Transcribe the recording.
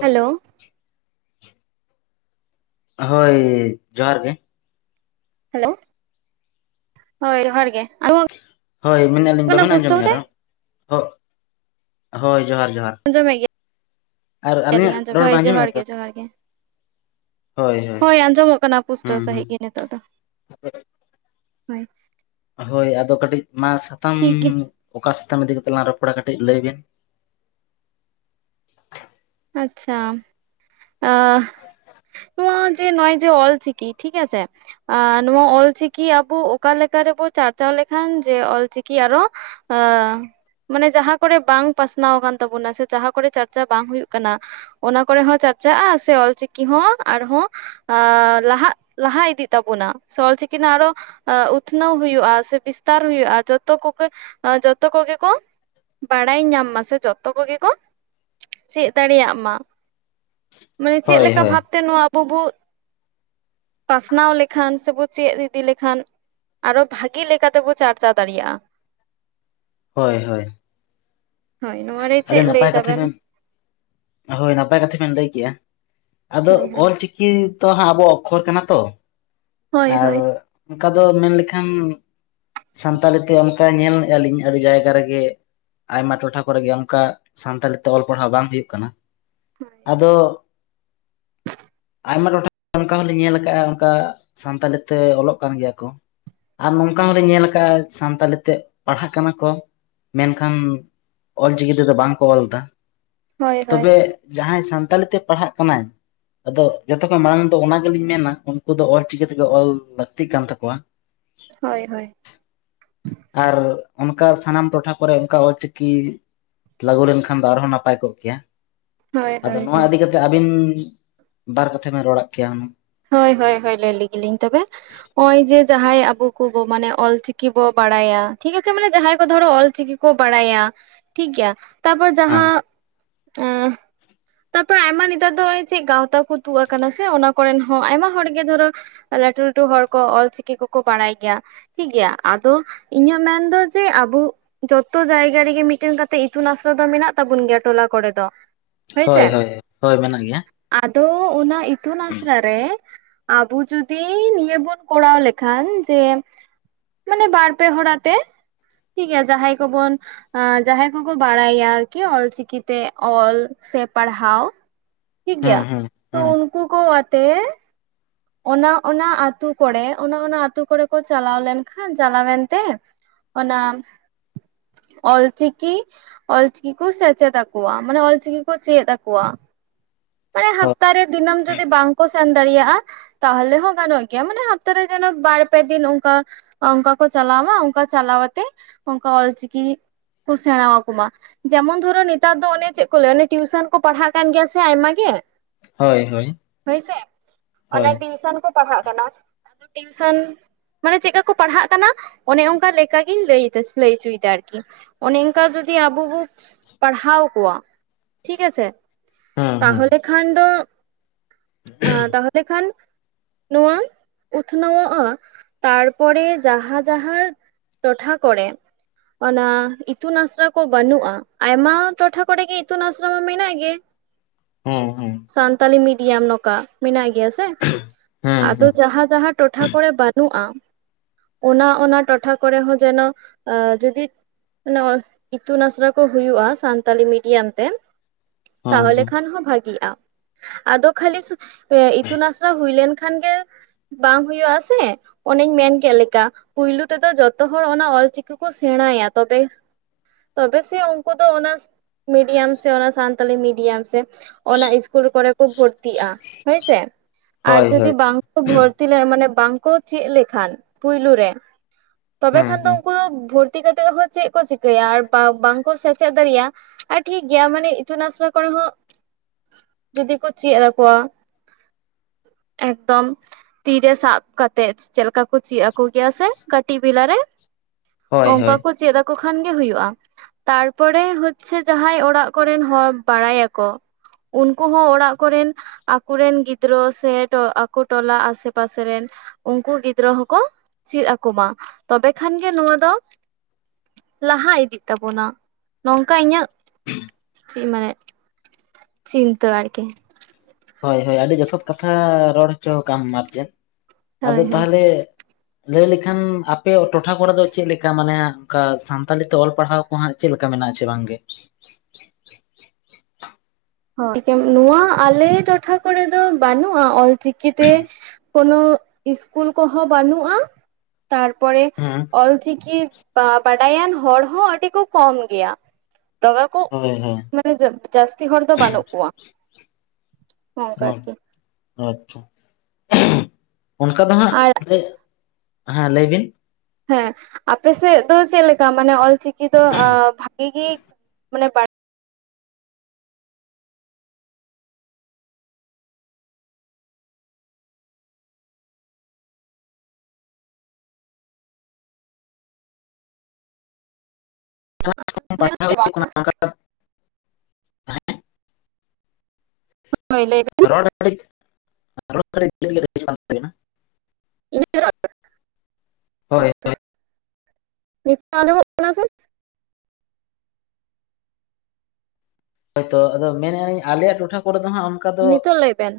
hello ᱦᱳᱭ ᱡᱚᱦᱟᱨ ᱜᱮ ᱦᱮᱞᱳ ᱦᱳᱭ ᱡᱚᱦᱟᱨ ᱜᱮ ᱦᱳᱭ ᱢᱮᱱᱮᱫ ᱟᱞᱤᱧ ᱠᱟᱱᱟ ᱵᱟᱵᱮᱱ ᱯᱩᱥᱴᱟᱹᱣ ᱛᱮ ᱟᱸᱡᱚᱢᱮᱫᱼᱟ ᱨᱚᱲ ᱦᱳᱭ ᱡᱚᱦᱟᱨ ᱡᱚᱦᱟᱨ ᱟᱸᱡᱚᱢ ᱮᱜ ᱟᱨ ᱜᱮᱭᱟ ᱟᱹᱞᱤᱧᱟᱜ ᱞᱤᱧ ᱨᱚᱲ ᱵᱮᱱ ᱦᱳᱭ ᱟᱸᱡᱚᱢᱮᱫᱼᱟ ᱡᱚᱦᱟᱨ ᱛᱚ ᱜᱮ ᱡᱚᱦᱟᱨ ᱜᱮ ᱦᱳᱭ ᱟᱸᱡᱚᱢᱚᱜ ᱠᱟᱱᱟ ᱯᱩᱥᱴᱟᱹᱣ ᱦᱩᱸ ᱦᱩᱸ ᱥᱟᱺᱦᱤᱡ ᱜᱮ ᱱᱤᱛ ᱚᱜ ᱫᱚ ᱦᱳᱭ ᱦᱳᱭ ᱟᱫᱚ ᱠᱟᱹᱴᱤᱡ ᱢᱟ ᱥᱟᱛᱟᱢ ᱴᱷᱤᱠ ᱜᱮ ᱚᱠᱟ ᱥᱟᱛᱟᱢ ᱤᱫᱤ ᱠᱟᱛᱮᱜ ᱞᱟᱝ ᱨᱚᱯᱚᱲᱟ ᱠᱟᱹᱴᱤᱡ ᱞᱟᱹᱭ ᱵᱤᱱ ᱟᱪᱪᱷᱟ ᱱᱚᱣᱟ ᱡᱮ ᱱᱚᱼᱚᱭ ᱡᱮ ᱚᱞ ᱪᱤᱠᱤ ᱴᱷᱤᱠ ᱟᱪᱷᱮ ᱟᱨ ᱱᱚᱣᱟ ᱚᱞ ᱪᱤᱠᱤ ᱟᱵᱚ ᱚᱠᱟ ᱞᱮᱠᱟ ᱨᱮᱵᱚ ᱪᱟᱨᱪᱟᱣ ᱞᱮᱠᱷᱟᱱ ᱡᱮ ᱚᱞ ᱪᱤᱠᱤ ᱟᱨᱚ ᱢᱟᱱᱮ ᱡᱟᱦᱟᱸ ᱠᱚᱨᱮ ᱵᱟᱝ ᱯᱟᱥᱱᱟᱣ ᱟᱠᱟᱱ ᱛᱟᱵᱚᱱᱟ ᱥᱮ ᱡᱟᱦᱟᱸ ᱠᱚᱨᱮ ᱪᱟᱨᱪᱟᱣ ᱵᱟᱝ ᱦᱩᱭᱩᱜ ᱠᱟᱱᱟ ᱚᱱᱟ ᱠᱚᱨᱮ ᱦᱚᱸ ᱪᱟᱨᱪᱟᱜᱼᱟ ᱥᱮ ᱚᱞ ᱪᱤᱞᱤ ᱦᱚᱸ ᱟᱨᱦᱚᱸ ᱞᱟᱦᱟᱜ ᱞᱟᱦᱟ ᱤᱫᱤᱜ ᱛᱟᱵᱚᱱᱟ ᱥᱮ ᱚᱞ ᱪᱤᱠᱤ ᱱᱟᱜ ᱟᱨᱷᱚ ᱩᱛᱱᱟᱹᱣ ᱦᱩᱭᱩᱜᱼᱟ ᱥᱮ ᱵᱤᱥᱛᱟᱨ ᱦᱩᱭᱩᱜᱼᱟ ᱡᱚᱛᱚ ᱠᱚᱜᱮ ᱡᱚᱛᱚ ᱠᱚᱜᱮ ᱠᱚ ᱵᱟᱲᱟᱭ ᱧᱟᱢ ᱢᱟ ᱥᱮ ᱡᱚᱛᱚ ᱠᱚᱜᱮ ᱠᱚ ᱪᱮᱫ ᱫᱟᱲᱮᱭᱟᱜ ᱢᱟ ᱢᱟᱱᱮ ᱪᱮᱫ ᱦᱳᱭ ᱞᱮᱠᱟ ᱦᱳᱭ ᱵᱷᱟᱵ ᱛᱮ ᱱᱚᱣᱟ ᱟᱵᱚ ᱵᱚ ᱯᱟᱥᱱᱟᱣ ᱞᱮᱠᱷᱟᱱ ᱥᱮ ᱵᱚ ᱪᱮᱫ ᱤᱫᱤ ᱞᱮᱠᱷᱟᱱ ᱟᱨᱚ ᱵᱷᱟᱜᱮ ᱞᱮᱠᱟ ᱛᱮᱵᱚ ᱪᱟᱨᱪᱟᱣ ᱫᱟᱲᱮᱭᱟᱜᱼᱟ ᱦᱳᱭ ᱦᱳᱭ ᱦᱳᱭ ᱱᱚᱣᱟ ᱨᱮ ᱟᱹᱰᱤ ᱱᱟᱯᱟᱭ ᱠᱟᱛᱷᱟ ᱵᱮᱱ ᱦᱳᱭ ᱱᱟᱯᱟᱭ ᱠᱟᱛᱷᱟ ᱵᱮᱱ ᱞᱟᱹᱭ ᱠᱮᱜᱼᱟ ᱟᱫᱚ ᱦᱳᱭ ᱦᱳᱭ ᱚᱞ ᱪᱤᱠᱤ ᱪᱤᱠᱤ ᱛᱚ ᱦᱟᱸᱜ ᱟᱵᱚᱣᱟᱜ ᱚᱠᱠᱷᱚᱨ ᱠᱟᱱᱟ ᱛᱚ ᱟᱨ ᱦᱳᱭ ᱚᱱᱠᱟ ᱫᱚ ᱢᱮᱱ ᱞᱮᱠᱷᱟᱱ ᱥᱟᱱᱛᱟᱞᱤ ᱛᱮ ᱚᱱᱠᱟ ᱧᱮᱞᱮᱫᱼᱟ ᱞᱤᱧ ᱟᱹᱰᱤ ᱡᱟᱭᱜᱟ ᱨᱮᱜᱮ ᱟᱭᱢᱟ ᱴᱚᱴᱷᱟ ᱠᱚᱨᱮ ᱜᱮ ᱚᱱᱠᱟ ᱥᱟᱱᱛᱟᱞᱤ ᱛᱮ ᱚᱞ ᱯᱟᱲᱦᱟᱣ ᱵᱟᱝ ᱦᱩᱭᱩᱜ ᱠᱟᱱᱟ ᱦᱳᱭ ᱟᱫᱚ ᱟᱭᱢᱟ ᱴᱚᱴᱷᱟ ᱚᱱᱠᱟ ᱦᱚᱸᱞᱤᱧ ᱧᱮᱞ ᱟᱠᱟᱫᱼᱟ ᱚᱱᱠᱟ ᱥᱟᱱᱛᱟᱞᱤ ᱛᱮ ᱚᱞᱚᱜ ᱠᱟᱱ ᱜᱮᱭᱟ ᱠᱚ ᱟᱨ ᱱᱚᱝᱠᱟ ᱦᱚᱸ ᱞᱤᱧ ᱧᱮᱞ ᱟᱠᱟᱜᱼᱟ ᱥᱟᱱᱛᱟᱞᱤ ᱛᱮ ᱯᱟᱲᱦᱟᱜ ᱠᱟᱱᱟ ᱠᱚ ᱢᱮᱱ ᱠᱷᱟᱱ ᱚᱞ ᱪᱤᱠᱤ ᱛᱮᱫᱚ ᱵᱟᱝ ᱠᱚ ᱚᱞ ᱮᱫᱟ ᱦᱳᱭ ᱦᱳᱭ ᱛᱚᱵᱮ ᱡᱟᱦᱟᱸᱭ ᱥᱟᱱᱛᱟᱞᱤ ᱛᱮ ᱯᱟᱲᱦᱟᱜ ᱠᱟᱱᱟᱭ ᱟᱫᱚ ᱡᱚᱛᱚ ᱠᱷᱚᱱ ᱢᱟᱲᱟᱝ ᱫᱚ ᱚᱱᱟ ᱜᱮᱞᱤᱧ ᱢᱮᱱᱟ ᱩᱱᱠᱩ ᱫᱚ ᱚᱞ ᱪᱤᱠᱤ ᱛᱮᱜᱮ ᱚᱞ ᱞᱟᱹᱠᱛᱤᱜ ᱠᱟᱱ ᱛᱟᱠᱚᱣᱟ ᱦᱳᱭ ᱦᱳᱭ ᱟᱨ ᱚᱱᱠᱟ ᱥᱟᱱᱟᱢ ᱴᱚᱴᱷᱟ ᱠᱚᱨᱮ ᱚᱱᱠᱟ ᱚᱞ ᱪᱤᱠᱤ ᱞᱟᱹᱜᱩ ᱞᱮᱱ ᱠᱷᱟᱱ ᱫᱚ ᱟᱨᱦᱚᱸ ᱱᱟᱯᱟᱭ ᱠᱚᱜ ᱜᱮᱭᱟ ᱦᱳᱭ ᱟᱫᱚ ᱦᱳᱭ ᱱᱚᱣᱟ ᱦᱳᱭ ᱤᱫᱤ ᱠᱟᱛᱮ ᱟᱹᱵᱤᱱ ᱵᱟᱨ ᱠᱟᱛᱷᱟ ᱵᱮᱱ ᱨᱚᱲᱟᱜ ᱠᱮᱭᱟ ᱦᱩᱱᱟᱹᱝ ᱦᱳᱭ ᱦᱳᱭ ᱦᱳᱭ ᱞᱟᱹᱭ ᱞᱮᱜᱮ ᱞᱤᱧ ᱛᱚᱵᱮ ᱱᱚᱜᱼᱚᱭ ᱡᱮ ᱡᱟᱦᱟᱸᱭ ᱟᱵᱚ ᱠᱚᱵᱚ ᱢᱟᱱᱮ ᱚᱞ ᱪᱤᱠᱤ ᱵᱚ ᱵᱟᱲᱟᱭᱟ ᱴᱷᱤᱠ ᱟᱪᱷᱮ ᱢᱟᱱᱮ ᱡᱟᱦᱟᱸᱭ ᱠᱚ ᱫᱷᱚᱨᱚ ᱚᱞ ᱪᱤᱠᱤ ᱠᱚ ᱵᱟᱲᱟᱭᱟ ᱴᱷᱤᱠ ᱜᱮᱭᱟ ᱛᱟᱨᱯᱚᱨ ᱦᱮᱸ ᱡᱟᱦᱟᱸ ᱛᱟᱯᱚᱨ ᱟᱭᱢᱟ ᱱᱮᱛᱟᱨ ᱫᱚ ᱪᱮᱫ ᱜᱟᱶᱛᱟ ᱠᱚ ᱛᱩᱫ ᱟᱠᱟᱱᱟ ᱥᱮ ᱚᱱᱟ ᱠᱚᱨᱮᱱ ᱦᱚᱸ ᱟᱭᱢᱟ ᱦᱚᱲ ᱜᱮ ᱫᱷᱚᱨᱚ ᱞᱟᱹᱴᱩ ᱞᱟᱹᱴᱩ ᱦᱚᱲ ᱠᱚ ᱚᱞ ᱪᱤᱞᱤ ᱠᱚᱠᱚ ᱵᱟᱲᱟᱭ ᱜᱮᱭᱟ ᱴᱷᱤᱠ ᱜᱮᱭᱟ ᱟᱫᱚ ᱤᱧᱟᱹᱜ ᱢᱮᱱ ᱫᱚ ᱡᱮ ᱟᱵᱚ ᱡᱚᱛᱚ ᱡᱟᱭᱜᱟ ᱨᱮᱜᱮ ᱢᱤᱫ ᱴᱮᱱ ᱠᱟᱛᱮᱜ ᱤᱛᱩᱱ ᱟᱥᱲᱟ ᱫᱚ ᱢᱮᱱᱟᱜ ᱛᱟᱵᱚᱱ ᱜᱮᱭᱟ ᱴᱚᱞᱟ ᱠᱚᱨᱮ ᱫᱚ ᱦᱳᱭᱥᱮ ᱦᱳᱭ ᱦᱳᱭ, ᱦᱳᱭ ᱢᱮᱱᱟᱜ ᱜᱮᱭᱟ ᱟᱫᱚ ᱚᱱᱟ ᱤᱛᱩᱱ ᱟᱥᱲᱟ ᱨᱮ ᱟᱵᱚ ᱡᱩᱫᱤ ᱱᱤᱭᱟᱹ ᱵᱚᱱ ᱠᱚᱨᱟᱣ ᱞᱮᱠᱷᱟᱱ ᱡᱮ ᱢᱟᱱᱮ ᱵᱟᱨ ᱯᱮ ᱦᱚᱲ ᱟᱛᱮ ᱴᱷᱤᱠ ᱜᱮᱭᱟ ᱡᱟᱦᱟᱸᱭ ᱠᱚᱵᱚᱱ ᱡᱟᱦᱟᱸᱭ ᱠᱚᱠᱚ ᱵᱟᱲᱟᱭᱟ ᱟᱨᱠᱤ ᱚᱞ ᱪᱤᱠᱤ ᱛᱮ ᱚᱞ ᱥᱮ ᱯᱟᱲᱦᱟᱣ ᱴᱷᱤᱠ ᱦᱮᱸ ᱜᱮᱭᱟ ᱦᱮᱸ ᱛᱚ ᱦᱮᱸ ᱩᱱᱠᱩ ᱠᱚ ᱟᱛᱮ ᱚᱱᱟ ᱚᱱᱟ ᱟᱹᱛᱩ ᱠᱚᱨᱮ ᱚᱱᱟ ᱚᱱᱟ ᱟᱹᱛᱩ ᱠᱚᱨᱮ ᱠᱚ ᱪᱟᱞᱟᱣ ᱞᱮᱱ ᱠᱷᱟᱱ ᱪᱟᱞᱟᱣᱮᱱ ᱛᱮ ᱚᱱᱟ ᱚᱞ ᱪᱤᱠᱤ ᱚᱞ ᱪᱤᱠᱤ ᱠᱚ ᱥᱮᱪᱮᱫ ᱟᱠᱚᱣᱟ ᱢᱟᱱᱮ ᱚᱞ ᱪᱤᱠᱤ ᱠᱚ ᱪᱮᱫ ᱟᱠᱚᱣᱟ ᱢᱟᱱᱮ ᱦᱳᱭ ᱦᱟᱯᱛᱟ ᱨᱮ ᱫᱤᱱᱟᱹᱢ ᱡᱩᱫᱤ ᱵᱟᱝ ᱠᱚ ᱥᱮᱱ ᱫᱟᱲᱮᱭᱟᱜᱼᱟ ᱛᱟᱦᱚᱞᱮ ᱦᱚᱸ ᱜᱟᱱᱚᱜ ᱜᱮᱭᱟ ᱢᱟᱱᱮ ᱦᱟᱯᱛᱟ ᱨᱮ ᱡᱮᱱᱚ ᱵᱟᱨ ᱯᱮ ᱫᱤᱱ ᱚᱱᱠᱟ ᱚᱱᱠᱟ ᱠᱚ ᱪᱟᱞᱟᱣᱢᱟ ᱚᱱᱠᱟ ᱪᱟᱞᱟᱣᱛᱮ ᱚᱱᱠᱟ ᱚᱞᱪᱤᱠᱤ ᱠᱚ ᱥᱮᱬᱟ ᱟᱠᱚᱢᱟ ᱡᱮᱢᱚᱱ ᱫᱷᱚᱨᱚ ᱱᱮᱛᱟᱨ ᱫᱚ ᱚᱱᱮ ᱪᱮᱫ ᱠᱚ ᱞᱟᱹᱭᱟ ᱚᱱᱮ ᱴᱤᱭᱩᱥᱚᱱ ᱠᱚ ᱯᱟᱲᱦᱟᱜ ᱠᱟᱱ ᱜᱮᱭᱟ ᱥᱮ ᱟᱭᱢᱟ ᱜᱮ ᱦᱳᱭ ᱦᱳᱭ ᱦᱳᱭ ᱚᱱᱮ ᱴᱤᱩᱥᱚᱱ ᱠᱚ ᱯᱟᱲᱦᱟᱜ ᱠᱟᱱᱟ ᱟᱫᱚ ᱴᱤᱩᱥᱚᱱ ᱢᱟᱱᱮ ᱪᱮᱫᱠᱟ ᱠᱚ ᱯᱟᱲᱦᱟᱜ ᱠᱟᱱᱟ ᱚᱱᱮ ᱚᱱᱠᱟ ᱞᱮᱠᱟ ᱜᱤᱧ ᱞᱟᱹᱭᱫᱟ ᱞᱟᱹᱭᱪᱚᱭᱮᱫᱟ ᱟᱨᱠᱤ ᱚᱱᱮ ᱚᱱᱠᱟ ᱡᱩᱫᱤ ᱟᱵᱚ ᱵᱚ ᱯᱟᱲᱦᱟᱣ ᱠᱚᱣᱟ ᱴᱷᱤᱠ ᱟᱪᱷᱮ ᱦᱮᱸ ᱦᱮᱸ ᱛᱟᱦᱚᱞᱮ ᱠᱷᱟᱱ ᱫᱚ ᱛᱟᱦᱚᱞᱮ ᱠᱷᱟᱱ ᱱᱚᱣᱟ ᱩᱛᱱᱟᱹᱣᱚᱜᱼᱟ ᱛᱟᱨᱯᱚᱨᱮ ᱡᱟᱦᱟᱸ ᱡᱟᱦᱟᱸ ᱴᱚᱴᱷᱟ ᱠᱚᱨᱮ ᱚᱱᱟ ᱤᱛᱩᱱ ᱟᱥᱲᱟ ᱠᱚ ᱵᱟᱹᱱᱩᱜᱼᱟ ᱟᱭᱢᱟ ᱴᱚᱴᱷᱟ ᱠᱚᱨᱮᱜ ᱜᱮ ᱤᱛᱩᱱ ᱟᱥᱲᱟ ᱢᱟ ᱢᱮᱱᱟᱜ ᱜᱮ ᱦᱮᱸ ᱦᱮᱸ ᱥᱟᱱᱛᱟᱞᱤ ᱢᱤᱰᱤᱭᱟᱢ ᱱᱚᱝᱠᱟ ᱢᱮᱱᱟᱜ ᱜᱮᱭᱟ ᱥᱮ ᱦᱮᱸ ᱟᱫᱚ ᱦᱮᱸ ᱡᱟᱦᱟᱸ ᱡᱟᱦᱟᱸ ᱴᱚᱴᱷᱟ ᱠᱚᱨᱮ ᱵᱟᱹᱱᱩᱜᱼᱟ ᱚᱱᱟ ᱚᱱᱟ ᱴᱚᱴᱷᱟ ᱠᱚᱨᱮ ᱦᱚᱸ ᱡᱮᱱᱚ ᱡᱚᱫᱤ ᱢᱟᱱᱮ ᱚᱞ ᱤᱛᱩᱱ ᱟᱥᱲᱟ ᱠᱚ ᱦᱩᱭᱩᱜᱼᱟ ᱥᱟᱱᱛᱟᱞᱤ ᱢᱤᱰᱤᱭᱟᱢ ᱛᱮ ᱦᱮᱸ ᱛᱟᱦᱚᱞᱮ ᱦᱮᱸ ᱠᱷᱟᱱ ᱦᱚᱸ ᱵᱷᱟᱜᱤᱜᱼᱟ ᱟᱫᱚ ᱠᱷᱟᱹᱞᱤ ᱥᱩ ᱤᱛᱩᱱ ᱟᱥᱲᱟ ᱦᱩᱭᱞᱱᱠᱷᱟᱱ ᱜᱮ ᱵᱟᱝ ᱦᱩᱭᱩᱜ ᱟᱥᱮ ᱚᱱᱮᱧ ᱢᱮᱱᱠᱮᱫ ᱞᱮᱠᱟ ᱯᱩᱭᱞᱩ ᱛᱮᱫᱚ ᱡᱚᱛᱚ ᱦᱚᱲ ᱚᱱᱟ ᱚᱞᱪᱤᱠᱤ ᱠᱚ ᱥᱮᱬᱟᱭᱟ ᱛᱚᱵᱮ ᱛᱚᱵᱮ ᱥᱮ ᱩᱱᱠᱩ ᱫᱚ ᱚᱱᱟ ᱢᱤᱰᱤᱭᱟᱢ ᱥᱮ ᱚᱱᱟ ᱥᱟᱱᱛᱟᱞᱤ ᱢᱤᱰᱤᱭᱟᱢ ᱥᱮ ᱚᱱᱟ ᱤᱥᱠᱩᱞ ᱠᱚᱨᱮ ᱠᱚ ᱵᱷᱩᱨᱛᱤᱜᱼᱟ ᱦᱳᱭᱥᱮ ᱟᱨ ᱦᱳᱭ ᱦᱳᱭ ᱡᱩᱫᱤ ᱵᱟᱝᱠᱚ ᱵᱷᱚᱨᱛᱤᱜ [unintelligible] ᱢᱟᱱᱮ ᱵᱟᱝᱠᱚ ᱪᱮᱫ ᱞᱮᱠᱷᱟᱱ ᱯᱩᱭᱞᱩ ᱨᱮ ᱛᱚᱵᱮ ᱠᱷᱟᱱ ᱦᱮᱸ ᱫᱚ ᱦᱮᱸ ᱩᱱᱠᱩ ᱫᱚ ᱵᱷᱚᱛᱤ ᱵᱷᱩᱨᱛᱤ ᱠᱟᱛᱮᱫ ᱦᱚᱸ ᱪᱮᱫ ᱠᱚ ᱪᱤᱠᱟᱹᱭᱟ ᱟᱨ ᱵᱟᱝᱠᱚ ᱥᱮᱪᱮᱫ ᱫᱟᱲᱮᱭᱟᱜᱼᱟ ᱟᱨ ᱴᱷᱤᱠ ᱜᱮᱭᱟ ᱢᱟᱱᱮ ᱤᱛᱩᱱ ᱟᱥᱲᱟ ᱠᱚᱨᱮ ᱦᱚᱸ ᱡᱩᱫᱤ ᱠᱚ ᱪᱮᱫ ᱟᱠᱚᱣᱟ ᱮᱠᱫᱚᱢ ᱛᱤᱨᱮ ᱥᱟᱵ ᱠᱟᱛᱮᱜ ᱪᱮᱫ ᱞᱮᱠᱟ ᱠᱚ ᱪᱮᱫ ᱟᱠᱚ ᱜᱮᱭᱟ ᱥᱮ ᱠᱟᱹᱴᱤᱡ ᱵᱮᱞᱟ ᱨᱮ ᱦᱳᱭ ᱚᱱᱠᱟ ᱦᱳᱭ ᱠᱚ ᱪᱮᱫ ᱠᱚ ᱠᱷᱟᱱ ᱜᱮ ᱦᱩᱭᱩᱜᱼᱟ ᱛᱟᱨᱯᱚᱨᱮ ᱦᱚᱪᱪᱷᱮ ᱡᱟᱦᱟᱸᱭ ᱚᱲᱟᱜ ᱠᱚᱨᱮᱱ ᱦᱚᱲ ᱵᱟᱲᱟᱭᱟᱠᱚ ᱩᱱᱠᱩ ᱦᱚᱸ ᱚᱲᱟᱜ ᱠᱚᱨᱮᱱ ᱟᱠᱚᱨᱮᱱ ᱜᱤᱫᱽᱨᱟᱹ ᱥᱮ ᱟᱠᱚ ᱴᱚᱞᱟ ᱟᱥᱮ ᱯᱟᱥᱮ ᱨᱮᱱ ᱩᱱᱠᱩ ᱜᱤᱫᱽᱨᱟᱹ ᱦᱚᱸᱠᱚ ᱪᱮᱫ ᱟᱠᱚᱢᱟ ᱛᱚᱵᱮ ᱠᱷᱟᱱ ᱜᱮ ᱱᱚᱣᱟ ᱫᱚ ᱞᱟᱦᱟ ᱤᱫᱤᱜ ᱛᱟᱵᱚᱱᱟ ᱱᱚᱝᱠᱟ ᱤᱧᱟᱹᱜ [inaudible] ᱪᱮᱫ ᱢᱟᱱᱮ ᱪᱤᱱᱛᱟᱹ ᱟᱨᱠᱤ ᱦᱳᱭ ᱦᱳᱭ ᱟᱹᱰᱤ ᱡᱚᱛᱷᱟᱛ ᱠᱟᱛᱷᱟ ᱨᱚᱲ ᱦᱚᱪᱚ ᱠᱟᱜ ᱟᱢ ᱟᱨ ᱪᱮᱫ ᱟᱫᱚ ᱦᱳᱭ ᱦᱳᱭ ᱛᱟᱦᱚᱞᱮ ᱞᱟᱹᱭ ᱞᱮᱠᱷᱟᱱ ᱟᱯᱮᱭᱟᱜ ᱴᱚᱴᱷᱟ ᱠᱚᱨᱮ ᱫᱚ ᱪᱮᱫ ᱞᱮᱠᱟ ᱢᱟᱱᱮ ᱚᱱᱠᱟ ᱥᱟᱱᱛᱟᱞᱤ ᱛᱮ ᱚᱞ ᱯᱟᱲᱦᱟᱣ ᱠᱚ ᱦᱟᱸᱜ ᱪᱮᱫ ᱞᱮᱠᱟ ᱢᱮᱱᱟᱜᱼᱟ ᱟᱪᱮ ᱵᱟᱝᱜᱮ [inaudible] ᱱᱚᱣᱟ ᱟᱞᱮ ᱴᱚᱴᱷᱟ ᱠᱚᱨᱮ ᱫᱚ ᱵᱟᱹᱱᱩᱜᱼᱟ ᱚᱞᱪᱤᱠᱤᱛᱮ ᱠᱚᱱᱚ ᱤᱥᱠᱩᱞ ᱠᱚᱦᱚᱸ ᱵᱟᱹᱱᱩᱜᱼᱟ ᱛᱟᱨᱯᱚᱨᱮ ᱦᱮᱸ ᱚᱞᱪᱤᱠᱤ ᱵᱟ ᱵᱟᱰᱟᱭᱟᱱ ᱦᱚᱲ ᱦᱚᱸ ᱟᱹᱰᱤ ᱠᱚ ᱠᱚᱢ ᱜᱮᱭᱟ ᱛᱚᱵᱮ ᱠᱚ ᱦᱳᱭ ᱦᱳᱭ ᱢᱟᱱᱮ ᱡᱟᱹᱥᱛᱤ ᱦᱚᱲ ᱫᱚ ᱵᱟᱹᱱᱩᱜ ᱠᱚᱣᱟ ᱚᱱᱠᱟ ᱟᱨᱠᱤ [unintelligible] ᱟᱪᱪᱷᱟ [unintelligible] ᱚᱱᱠᱟ ᱫᱚ ᱦᱟᱸᱜ ᱟᱨ ᱦᱮᱸ ᱞᱟᱹᱭ ᱵᱤᱱ ᱦᱮᱸ ᱟᱯᱮᱥᱮᱫ ᱫᱚ ᱪᱮᱫ ᱞᱮᱠᱟ ᱢᱟᱱᱮ ᱚᱞᱪᱤᱠᱤ ᱫᱚ ᱟᱸ ᱵᱷᱟᱹᱜᱤ ᱜᱮ ᱢᱟᱱᱮ ᱵᱟᱲ ᱵᱟᱲᱟᱭ [unintelligible] ᱦᱳᱭ ᱞᱟᱹᱭ ᱵᱮ [unintelligible] [unintelligible] ᱦᱳᱭ ᱱᱤᱛᱚᱜ ᱟᱸᱡᱚᱢᱚᱜ ᱠᱟᱱᱟ ᱥᱮ ᱦᱳᱭᱛᱚ ᱟᱫᱚ ᱢᱮᱱᱮᱜ ᱟᱹᱧ ᱟᱞᱮᱭᱟᱜ ᱴᱚᱴᱷᱟ ᱠᱚᱨᱮ ᱫᱚ ᱦᱟᱸᱜ ᱟᱢ ᱱᱤᱛᱚᱜ ᱞᱟᱹᱭ ᱵᱮᱱ